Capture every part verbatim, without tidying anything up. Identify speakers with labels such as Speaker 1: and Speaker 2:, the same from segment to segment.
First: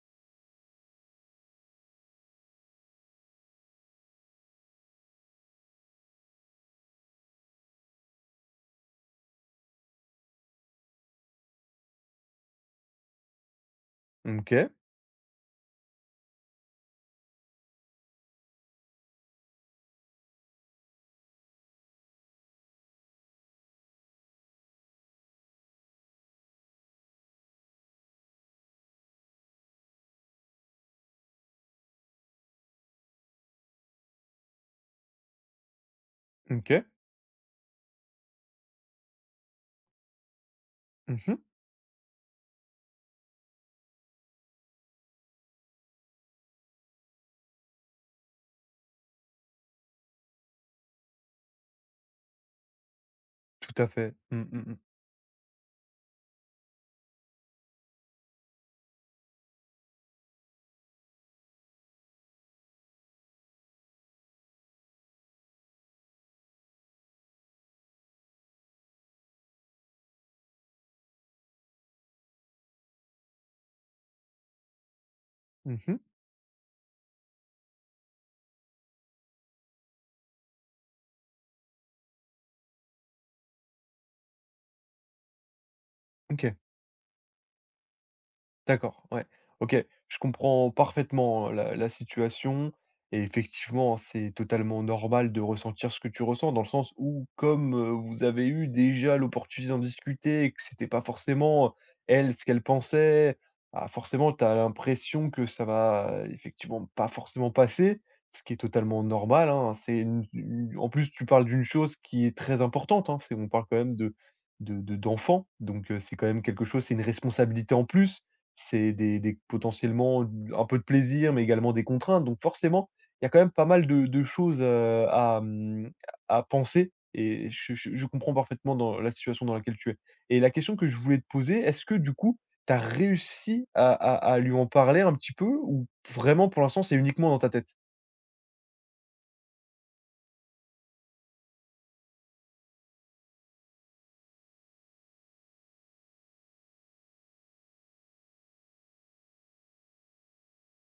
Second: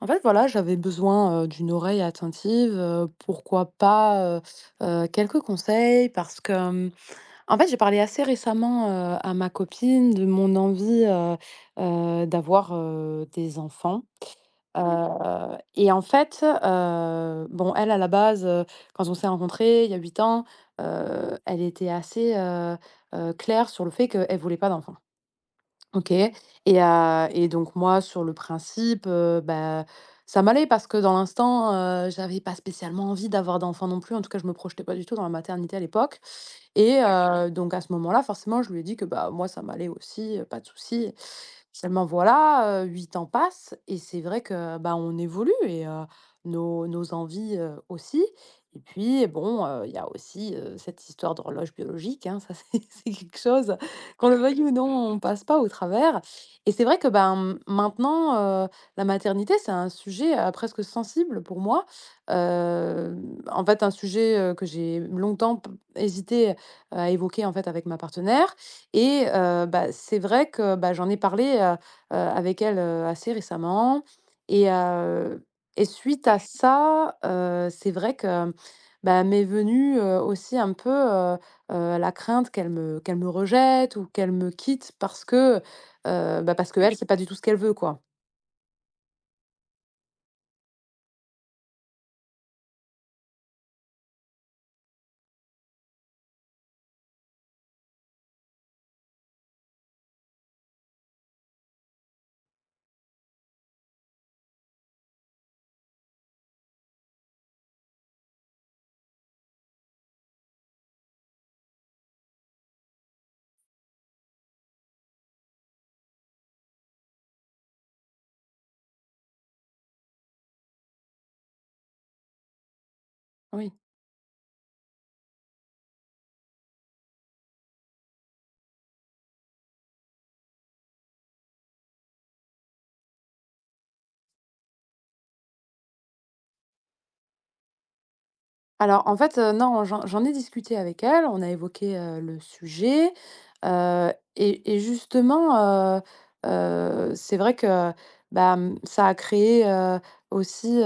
Speaker 1: En fait, voilà, j'avais besoin, heu, d'une oreille attentive, heu, pourquoi pas, heu heu, quelques conseils parce que, hem, en fait, j'ai parlé assez récemment, heu, à ma copine de mon envie, heu heu, d'avoir, heu, des enfants,
Speaker 2: OK,
Speaker 1: heu et en fait, heu, bon, elle, à la base, heu, quand on s'est rencontrés il y a huit ans, heu, elle était assez, heu heu, claire sur le fait qu'elle voulait pas d'enfants. OK. Et heu et donc moi, sur le principe, heu, bah, ça m'allait parce que dans l'instant, heu, j'avais pas spécialement envie d'avoir d'enfant non plus. En tout cas, je me projetais pas du tout dans la maternité à l'époque
Speaker 2: OK.
Speaker 1: et d'accord. Donc à ce moment-là, forcément, je lui ai dit que, bah, moi, ça m'allait aussi, heu, pas de souci.
Speaker 2: Mmh mh.
Speaker 1: Seulement voilà, heu, huit ans passent et c'est vrai que, bah, on évolue et heu, nos nos envies, heu, aussi. Et puis bon, heu, il y a aussi, heu, cette histoire d'horloge biologique, hein, ça c'est c'est quelque chose.
Speaker 2: Tout à fait.
Speaker 1: Qu'on le
Speaker 2: Mmh,
Speaker 1: veuille
Speaker 2: mmh
Speaker 1: ou
Speaker 2: mh.
Speaker 1: non, on passe pas au travers et c'est vrai que, ben, maintenant, heu, la maternité, c'est un sujet, heu, presque sensible pour moi. Hem, en fait, un sujet, heu, que j'ai longtemps p hésité à évoquer, en fait, avec ma partenaire et heu, bah, c'est vrai que, bah, j'en ai parlé, heu heu, avec elle, heu, assez récemment et heu et
Speaker 2: Mmh.
Speaker 1: suite à ça, heu, c'est vrai que, bah, m'est venu, heu, aussi un peu, heu, la crainte qu'elle me qu'elle me rejette ou qu'elle me quitte parce que, heu,
Speaker 2: OK.
Speaker 1: bah, parce que elle c'est pas du tout ce qu'elle veut, quoi.
Speaker 2: D'accord, ouais. OK, je comprends parfaitement, la la situation et effectivement, c'est totalement normal de ressentir ce que tu ressens dans le sens où comme, heu, vous avez eu déjà l'opportunité d'en discuter et que c'était pas forcément elle, ce qu'elle pensait, bah, forcément tu as l'impression que ça va, heu, effectivement pas forcément passer, ce qui est totalement normal, hein. C'est une une en plus tu parles d'une chose qui est très importante, hein, c'est on parle quand même de de de d'enfants donc heu, c'est quand même quelque chose c'est une responsabilité en plus. C'est des des potentiellement un peu de plaisir, mais également des contraintes. Donc forcément, il y a quand même pas
Speaker 1: Oui.
Speaker 2: mal de de choses, heu, à, mmh, à penser et je je je comprends parfaitement dans la situation dans laquelle tu es. Et la question que je voulais te poser, est-ce que du coup, tu as réussi à à à lui en parler un petit peu ou vraiment pour l'instant c'est uniquement dans ta tête?
Speaker 1: Alors en fait, heu, non, j'en j'en ai discuté avec elle, on a évoqué, heu, le sujet, heu et et justement, heu heu, c'est vrai que, bah, mmh, ça a créé, heu, aussi,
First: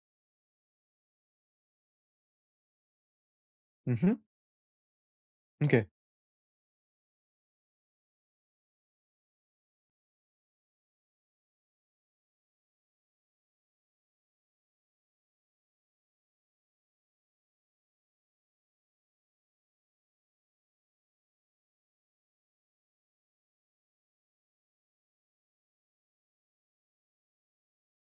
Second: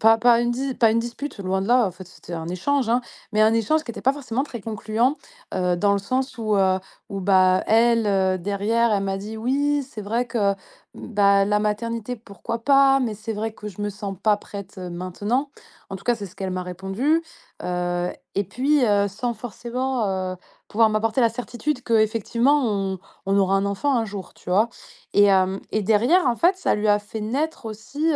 Speaker 1: Pas pas une dis pas une dispute, loin de là, en fait, c'était un échange, hein, mais un échange qui était pas
Speaker 2: Mmh.
Speaker 1: forcément très concluant, heu,
Speaker 2: OK,
Speaker 1: dans le sens où, heu, où bah, elle, heu, derrière, elle m'a dit: «Oui, c'est vrai que, bah, la maternité, pourquoi pas? Mais c'est vrai que je me sens pas prête, heu, maintenant». En tout cas, c'est ce qu'elle m'a répondu, heu, et puis, heu, sans forcément, heu, pouvoir m'apporter la certitude que effectivement on on aura un enfant un jour, tu vois? Et hem, et derrière, en fait, ça lui a fait naître aussi,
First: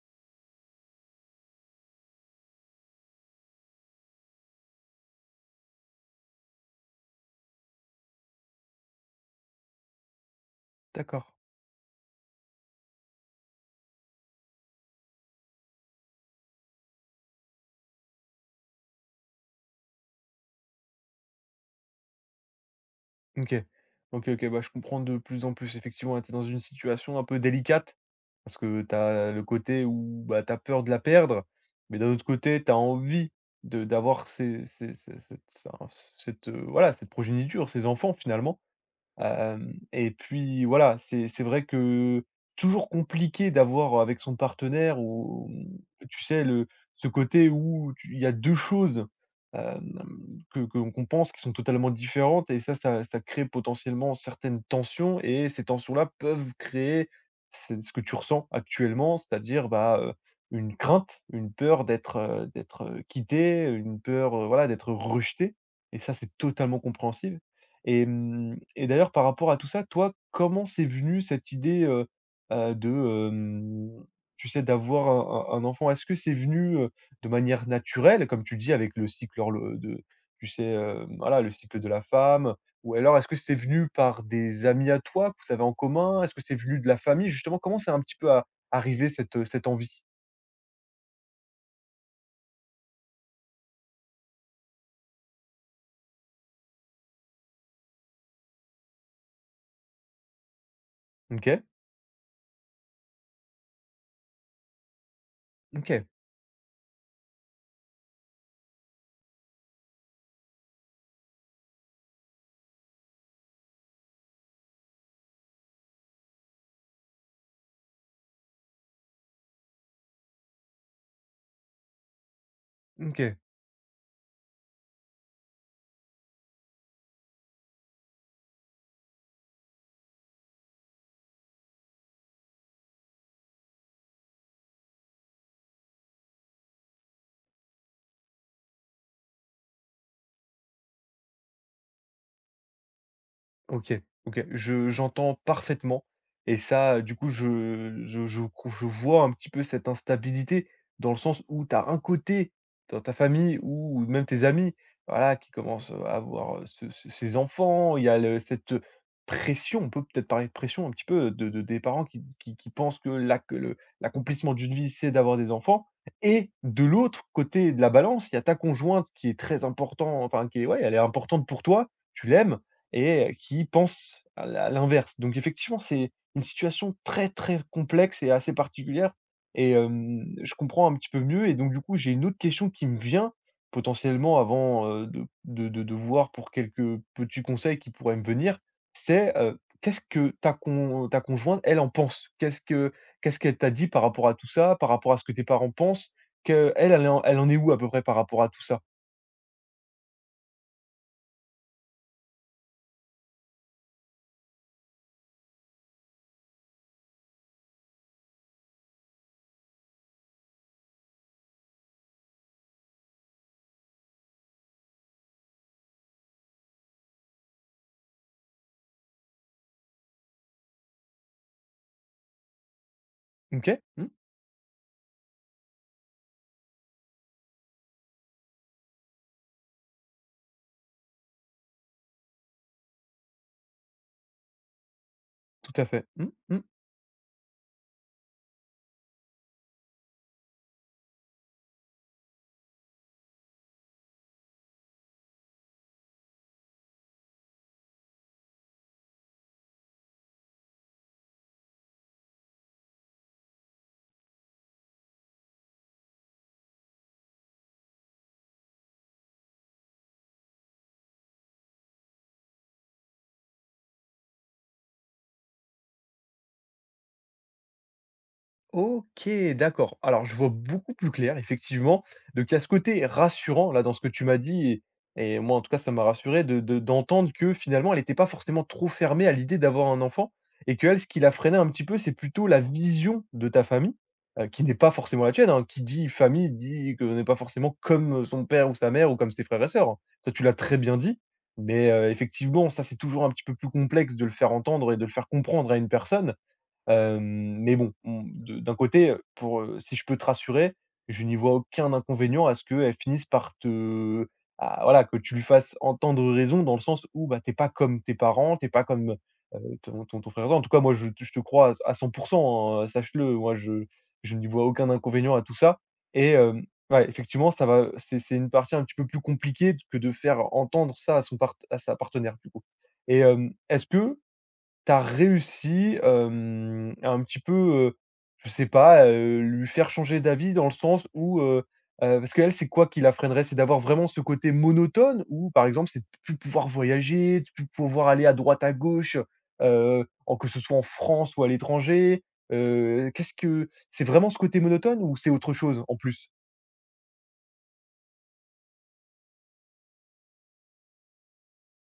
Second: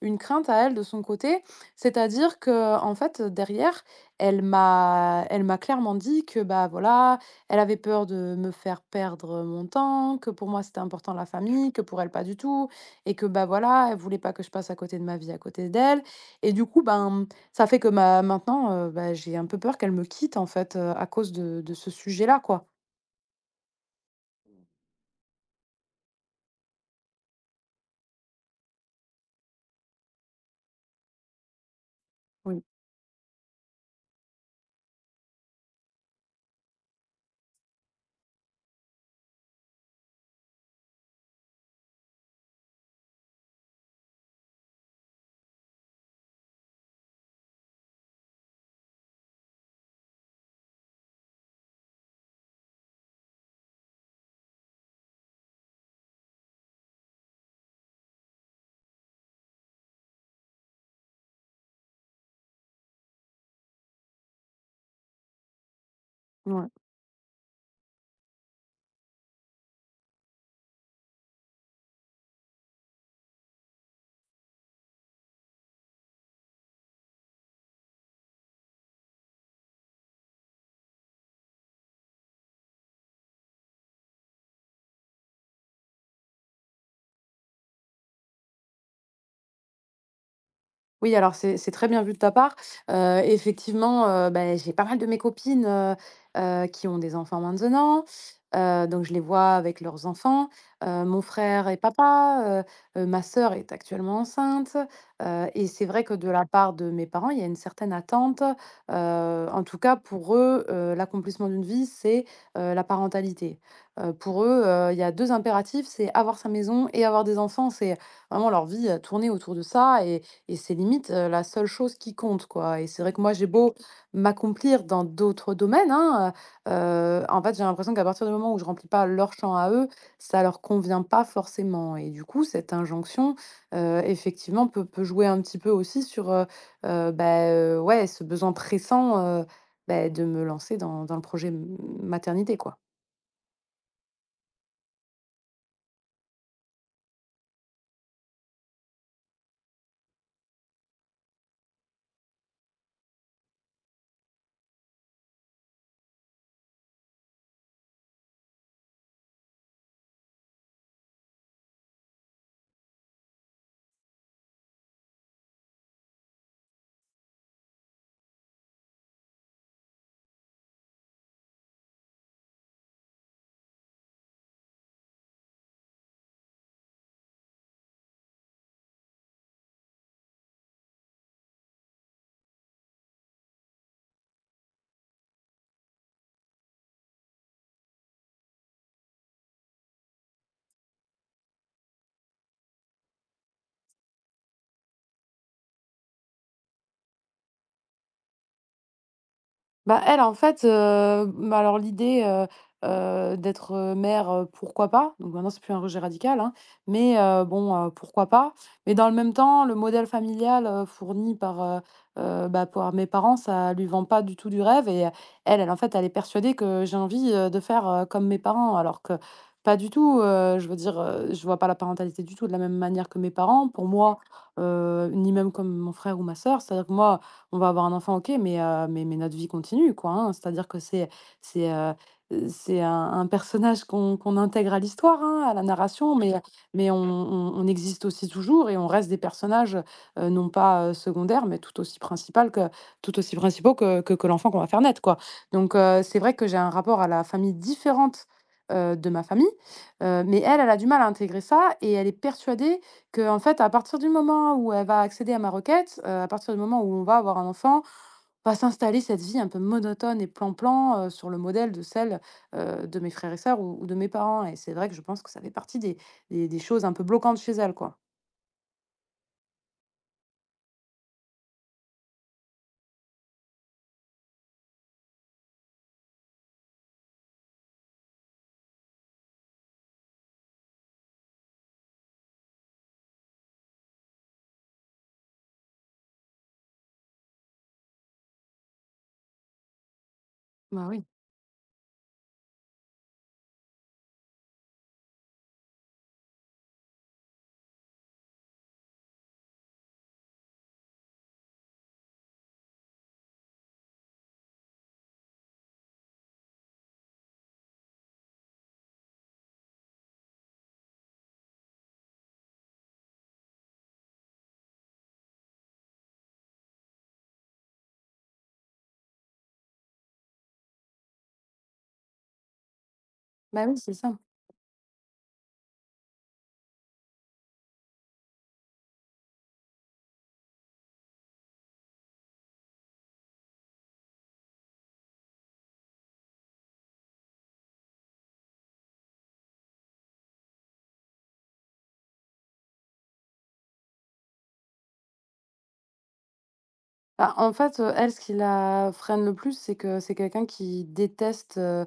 Speaker 1: une crainte à elle de son côté, c'est-à-dire que en fait, derrière, elle m'a elle m'a clairement dit que, bah, voilà, elle avait peur de me faire perdre mon temps, que pour moi c'était important
Speaker 2: d'accord.
Speaker 1: la famille, que pour elle pas du tout, et que, bah, voilà, elle voulait pas que je passe à côté de ma vie à côté d'elle et du coup, ben, ça fait que ma maintenant, heu, bah, j'ai un peu peur qu'elle me quitte en fait, heu, à cause de de ce sujet-là, quoi.
Speaker 2: OK. OK, OK, bah, je comprends de plus en plus. Effectivement, ouais, tu es dans une situation un peu délicate parce que tu as le côté où, bah, tu as peur de la perdre, mais d'un autre côté,
Speaker 1: Oui,
Speaker 2: tu as envie de d'avoir ces ces ces cette ça- cette, heu, voilà, cette progéniture, ces enfants finalement. Hem et puis voilà, c'est c'est vrai que toujours compliqué d'avoir avec son partenaire ou mmh, tu sais le ce côté où tu il y a deux choses, hem, que que qu'on pense qui sont totalement différentes et ça ça ça crée potentiellement certaines tensions et ces tensions-là peuvent créer c'est ce que tu ressens actuellement, c'est-à-dire, bah, heu, une crainte, une peur d'être, heu, d'être, heu, quitté, une peur, heu, voilà d'être rejeté et ça, c'est
Speaker 1: ouais.
Speaker 2: totalement compréhensible. Et mmh et d'ailleurs, par rapport à tout ça, toi, comment c'est venu cette idée, heu heu, de, hem, tu sais, d'avoir un un un enfant? Est-ce que c'est venu, heu, de manière naturelle, comme tu dis, avec le cycle horlo de tu sais, heu, voilà, le cycle de la femme? Ou alors est-ce que c'est venu par des amis à toi que vous avez en commun? Est-ce que c'est venu de la famille? Justement, comment c'est un petit peu a arrivé cette, cette envie?
Speaker 1: Oui, alors c'est c'est très bien vu de ta part. Heu, effectivement, heu, bah, j'ai pas mal de mes copines, heu heu, qui ont des enfants maintenant, heu, donc je les vois avec leurs enfants. Heu, mon
Speaker 2: OK,
Speaker 1: frère et papa, heu heu, ma sœur est actuellement enceinte, heu et c'est vrai
Speaker 2: OK,
Speaker 1: que de la part de mes parents, il y a une certaine attente, heu, en tout cas pour eux, heu, l'accomplissement d'une vie, c'est, heu, la parentalité. Heu, pour eux, heu, il y a deux impératifs, c'est avoir sa maison et avoir des enfants. C'est vraiment leur vie, heu, tournée autour de ça et et c'est limite, heu, la seule chose qui compte, quoi, et c'est vrai que moi,
Speaker 2: OK.
Speaker 1: j'ai beau m'accomplir dans d'autres domaines, hein, heu en fait, j'ai l'impression qu'à partir du moment où je remplis pas leur champ à eux, ça leur convient pas forcément et du coup, cette injonction, heu, effectivement, peut peut jouer un petit peu aussi sur, heu heu, bah, heu, ouais, ce besoin pressant, heu, bah, de me lancer dans dans le projet m maternité, quoi.
Speaker 2: OK, OK. Je j'entends parfaitement et ça, du coup, je je je co je vois un petit peu cette instabilité dans le sens où tu as un côté dans ta famille ou même tes amis, voilà, qui commencent, à avoir, heu, ce ce ces enfants. Il y a le cette, pression, on peut peut-être parler de pression un petit peu, de de des parents qui qui qui pensent que l'ac le l'accomplissement d'une vie, c'est d'avoir des enfants et de l'autre côté de la balance, il y a ta conjointe qui est très important, enfin qui est ouais, elle est importante pour toi, tu l'aimes et qui pensent à l'in l'inverse. Donc effectivement, c'est une situation très, très complexe et assez particulière et hem, je comprends un petit peu mieux et donc du coup, j'ai une autre question qui me vient potentiellement avant, heu, de de de de voir pour quelques petits conseils qui pourraient me venir. C'est, heu, qu'est-ce que ta con ta conjointe, elle en pense? Qu'est-ce que qu'est-ce qu'elle t'a dit par rapport à tout ça, par rapport à ce que tes parents pensent? Qu'elle, elle elle en elle en est où à peu près par rapport à tout ça?
Speaker 1: Bah, elle, en fait, heu, bah, alors l'idée, heu heu, d'être, heu, mère, heu, pourquoi pas? Donc maintenant, c'est plus un rejet radical, hein, mais heu, bon, heu, pourquoi pas? Mais dans le même temps, le modèle familial, heu, fourni par, heu heu, bah, par mes parents, ça lui vend pas du tout du rêve et euh, elle elle, en fait, elle est persuadée que j'ai envie, heu, de faire, heu, comme mes parents alors que pas du tout, heu, je veux dire, heu, je vois pas la parentalité du tout de la même manière que mes parents.
Speaker 2: OK,
Speaker 1: Pour
Speaker 2: mmh,
Speaker 1: moi, heu, ni même comme mon frère ou ma sœur, c'est-à-dire que moi, on va avoir un enfant, OK, mais, heu, mais mais notre vie continue, quoi, hein. C'est-à-dire que c'est c'est, heu heu, c'est un un personnage qu'on qu'on intègre à l'histoire, hein, à la
Speaker 2: tout à fait.
Speaker 1: narration,
Speaker 2: Mmh
Speaker 1: mais
Speaker 2: mh.
Speaker 1: mais on Mmh. on on existe aussi toujours et on reste des personnages, heu, non pas, heu, secondaires, mais tout aussi principal que tout aussi principaux que que que l'enfant qu'on va faire naître, quoi. Donc heu, c'est vrai que j'ai un rapport à la famille différente, heu, de ma famille, heu, mais elle, elle a du mal à intégrer ça et elle est persuadée que en fait, à partir du moment où elle va accéder à ma requête, heu, à partir du moment où on va avoir un enfant, va s'installer cette vie un peu monotone et plan-plan, heu, sur le modèle de celle, heu, de mes frères et sœurs ou ou de mes parents et c'est vrai que je pense que ça fait partie des des des choses un peu bloquantes chez elle, quoi.
Speaker 2: OK, d'accord. Alors je vois beaucoup plus clair effectivement. Donc il y a ce côté rassurant là dans ce que tu m'as dit et et moi en tout cas ça m'a rassuré de de d'entendre que finalement elle n'était pas forcément trop fermée à l'idée d'avoir un enfant et que elle ce qui la freinait un petit peu c'est plutôt la vision de ta famille, heu, qui n'est pas forcément la tienne, hein. Qui dit famille dit qu'on n'est pas forcément comme son père ou sa mère ou comme ses frères et sœurs, hein. Toi tu l'as très
Speaker 1: Bah,
Speaker 2: bien
Speaker 1: oui.
Speaker 2: dit, mais heu, effectivement ça c'est toujours un petit peu plus complexe de le faire entendre et de le faire comprendre à une personne. Hem, mais bon, on de d'un côté, pour, heu, si je peux te rassurer, je n'y vois aucun inconvénient à ce qu'elle finisse par te à voilà, que tu lui fasses entendre raison dans le sens où, bah, t'es pas comme tes parents, t'es pas comme, heu, ton ton ton frère et sœur. En tout cas, moi, je te je te crois à c à cent hein, sache-le. Moi, je je n'y vois aucun inconvénient à tout ça et hem, ouais, effectivement, ça va, c'est c'est une partie un petit peu plus compliquée que de faire entendre ça à son part à sa partenaire, du coup et hem,
Speaker 1: Bah, oui,
Speaker 2: est-ce
Speaker 1: c'est ça.
Speaker 2: que tu as réussi, hem, à un petit peu, heu, je sais pas, heu, lui faire changer d'avis dans le sens où, heu heu, parce qu'elle, c'est quoi qui la freinerait? C'est d'avoir vraiment ce côté monotone ou par exemple, c'est de plus pouvoir voyager, de plus pouvoir aller à droite, à gauche, heu, en que ce soit en France ou à l'étranger? Heu, qu'est-ce que c'est vraiment ce côté monotone ou c'est autre chose en plus?
Speaker 1: Bah, en fait, heu, elle, ce qui la freine le plus, c'est que c'est quelqu'un qui déteste, heu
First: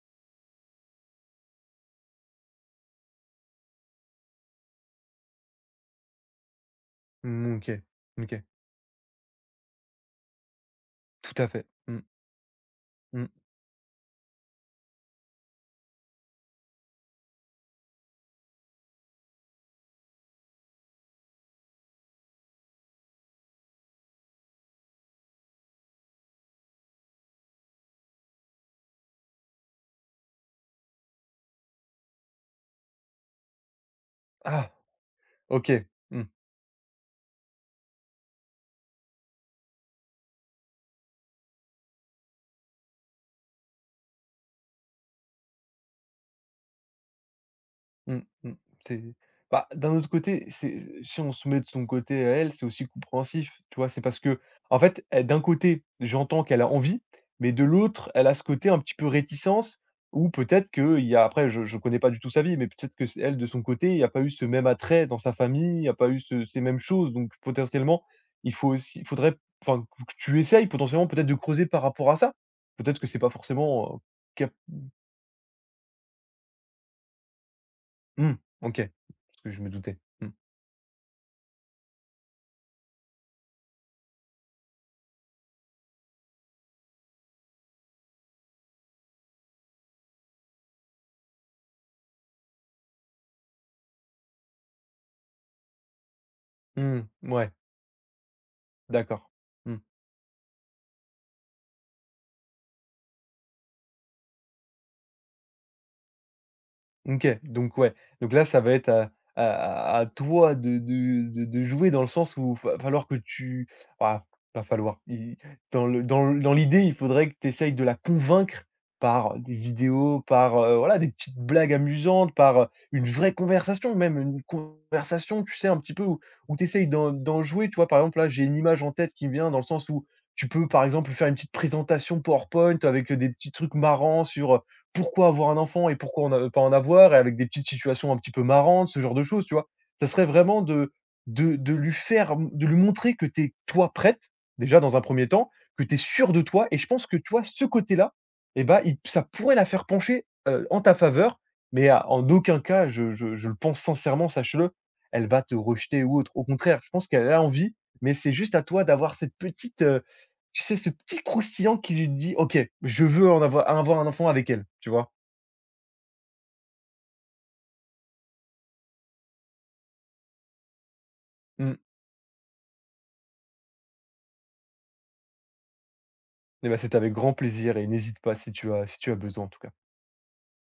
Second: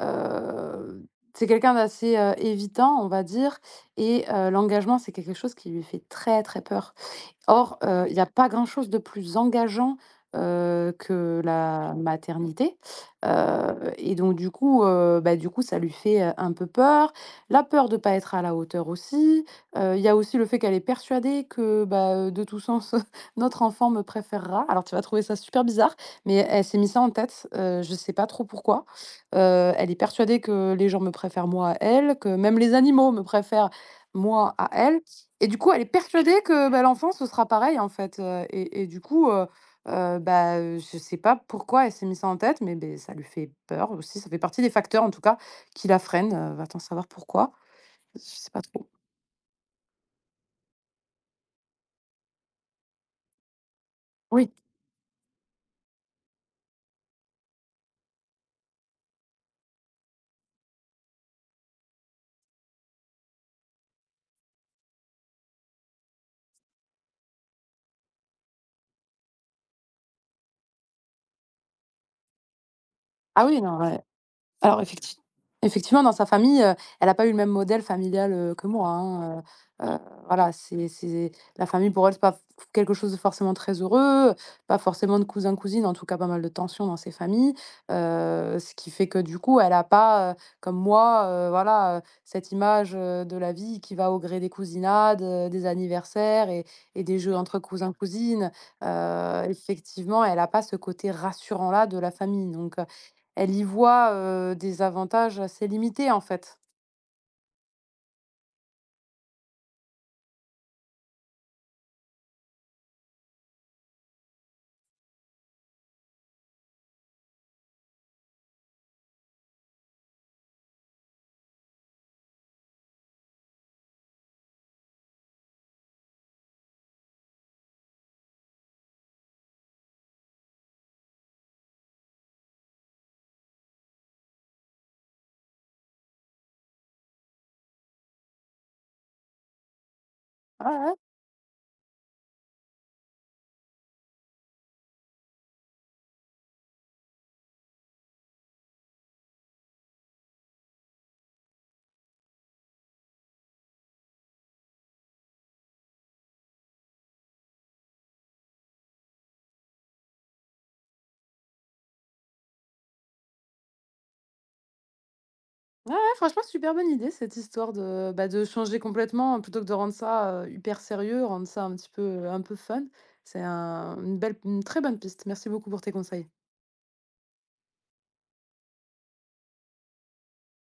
Speaker 1: heu, c'est quelqu'un d'assez, heu, évitant, on va dire, et heu, l'engagement, c'est quelque chose qui lui fait très, très peur.
Speaker 2: Mmh,
Speaker 1: Or,
Speaker 2: OK,
Speaker 1: heu, il n'y a
Speaker 2: OK,
Speaker 1: pas grand-chose de plus engageant, heu,
Speaker 2: tout
Speaker 1: que
Speaker 2: à fait.
Speaker 1: la
Speaker 2: Mmh,
Speaker 1: maternité,
Speaker 2: mmh.
Speaker 1: heu et donc du coup, heu, bah, du coup, ça lui fait, heu, un peu peur. La peur de ne pas être à la hauteur aussi, heu, il y a aussi le fait qu'elle est persuadée que, bah, heu, de tout sens, notre enfant me préférera. Alors tu vas trouver ça super bizarre, mais elle s'est mis ça en tête, heu, je ne sais pas trop pourquoi. Heu, elle est persuadée que les gens me préfèrent moi à elle, que même les animaux me préfèrent moi à
Speaker 2: Ah!
Speaker 1: elle. Et du coup, elle est
Speaker 2: OK. Mmh.
Speaker 1: persuadée que, bah, l'enfant, ce sera pareil, en fait, heu et et du coup, heu heu, bah, heu, je sais pas pourquoi elle s'est mis ça en tête, mais beh, ça lui fait peur aussi. Ça fait partie des facteurs, en tout cas, qui la freinent, heu, va-t-en savoir pourquoi.
Speaker 2: Mmh,
Speaker 1: Je sais
Speaker 2: mmh.
Speaker 1: pas trop.
Speaker 2: C'est bah, d'un autre côté, c'est si on se met de son côté à elle, c'est aussi compréhensif, tu vois? C'est parce que,
Speaker 1: Oui.
Speaker 2: en fait, elle d'un côté, j'entends qu'elle a envie, mais de l'autre, elle a ce côté un petit peu réticence ou peut-être que il y a après je je connais pas du tout sa vie, mais peut-être que c'est elle de son côté, il y a pas eu ce même attrait dans sa famille, il y a pas eu ce ces mêmes choses donc potentiellement, il faut aussi il faudrait enfin que tu essayes potentiellement peut-être de creuser par rapport à ça. Peut-être que c'est pas
Speaker 1: Ah oui, non,
Speaker 2: forcément, heu,
Speaker 1: ouais.
Speaker 2: cap
Speaker 1: Alors effecti effectivement, dans sa famille, heu, elle n'a pas eu le même modèle
Speaker 2: mmh,
Speaker 1: familial, heu, que
Speaker 2: OK,
Speaker 1: moi, hein,
Speaker 2: parce
Speaker 1: heu
Speaker 2: que je me doutais.
Speaker 1: heu,
Speaker 2: Mmh,
Speaker 1: voilà, c'est c'est la famille pour elle, c'est pas f quelque chose de forcément très heureux, pas forcément de cousins-cousines, en tout cas pas mal de tensions dans ces familles, heu, ce qui fait que du coup, elle n'a pas, heu, comme moi, heu, voilà, heu, cette image, heu, de la vie qui va au gré des cousinades, heu, des anniversaires et et
Speaker 2: mmh,
Speaker 1: des jeux
Speaker 2: mouais.
Speaker 1: entre cousins-cousines,
Speaker 2: D'accord.
Speaker 1: heu,
Speaker 2: Mmh.
Speaker 1: effectivement, elle n'a pas ce côté rassurant là de la famille donc elle y voit, heu, des avantages assez limités, en fait.
Speaker 2: OK, donc ouais, donc là, ça va être à à à toi de de de de jouer dans le sens où il va falloir que tu ah, va falloir, i dans le dans le- dans l'idée, il faudrait que tu essayes de la convaincre par des vidéos, par, heu, voilà, des petites blagues amusantes, par, heu, une vraie conversation, même une conversation, tu sais, un petit peu où où tu essayes d'en d'en jouer, tu vois? Par exemple, là, j'ai une image en tête qui me vient dans le sens où tu peux, par exemple, faire une petite présentation PowerPoint avec, euh, des petits trucs marrants sur, pourquoi avoir un enfant et pourquoi on a pas en avoir? Et avec des petites situations un petit peu marrantes, ce genre de choses, tu vois? Ça serait vraiment
Speaker 1: Ouais,
Speaker 2: de
Speaker 1: ouais.
Speaker 2: de de lui faire de lui montrer que tu es toi prête, déjà dans un premier temps, que tu es sûre de toi et je pense que, tu vois, ce côté-là et bah, il ça pourrait la faire pencher, heu, en ta faveur, mais à en aucun cas, je je je le pense sincèrement, sache-le, elle va te rejeter ou autre. Au contraire, je pense qu'elle a envie, mais c'est juste à toi d'avoir cette petite, heu tu sais, ce petit croustillant qui lui dit: «OK, je veux en avoir avoir un enfant avec elle», tu vois?
Speaker 1: Ouais, ouais, franchement, super bonne idée cette histoire de, bah, de changer complètement euh, plutôt que de rendre ça, heu, hyper sérieux, rendre ça un
Speaker 2: Mmh.
Speaker 1: petit peu, un peu fun. C'est un une belle une très bonne piste. Merci beaucoup pour tes conseils.
Speaker 2: Et bah, c'était avec grand plaisir et n'hésite pas si tu as si tu as besoin en tout cas.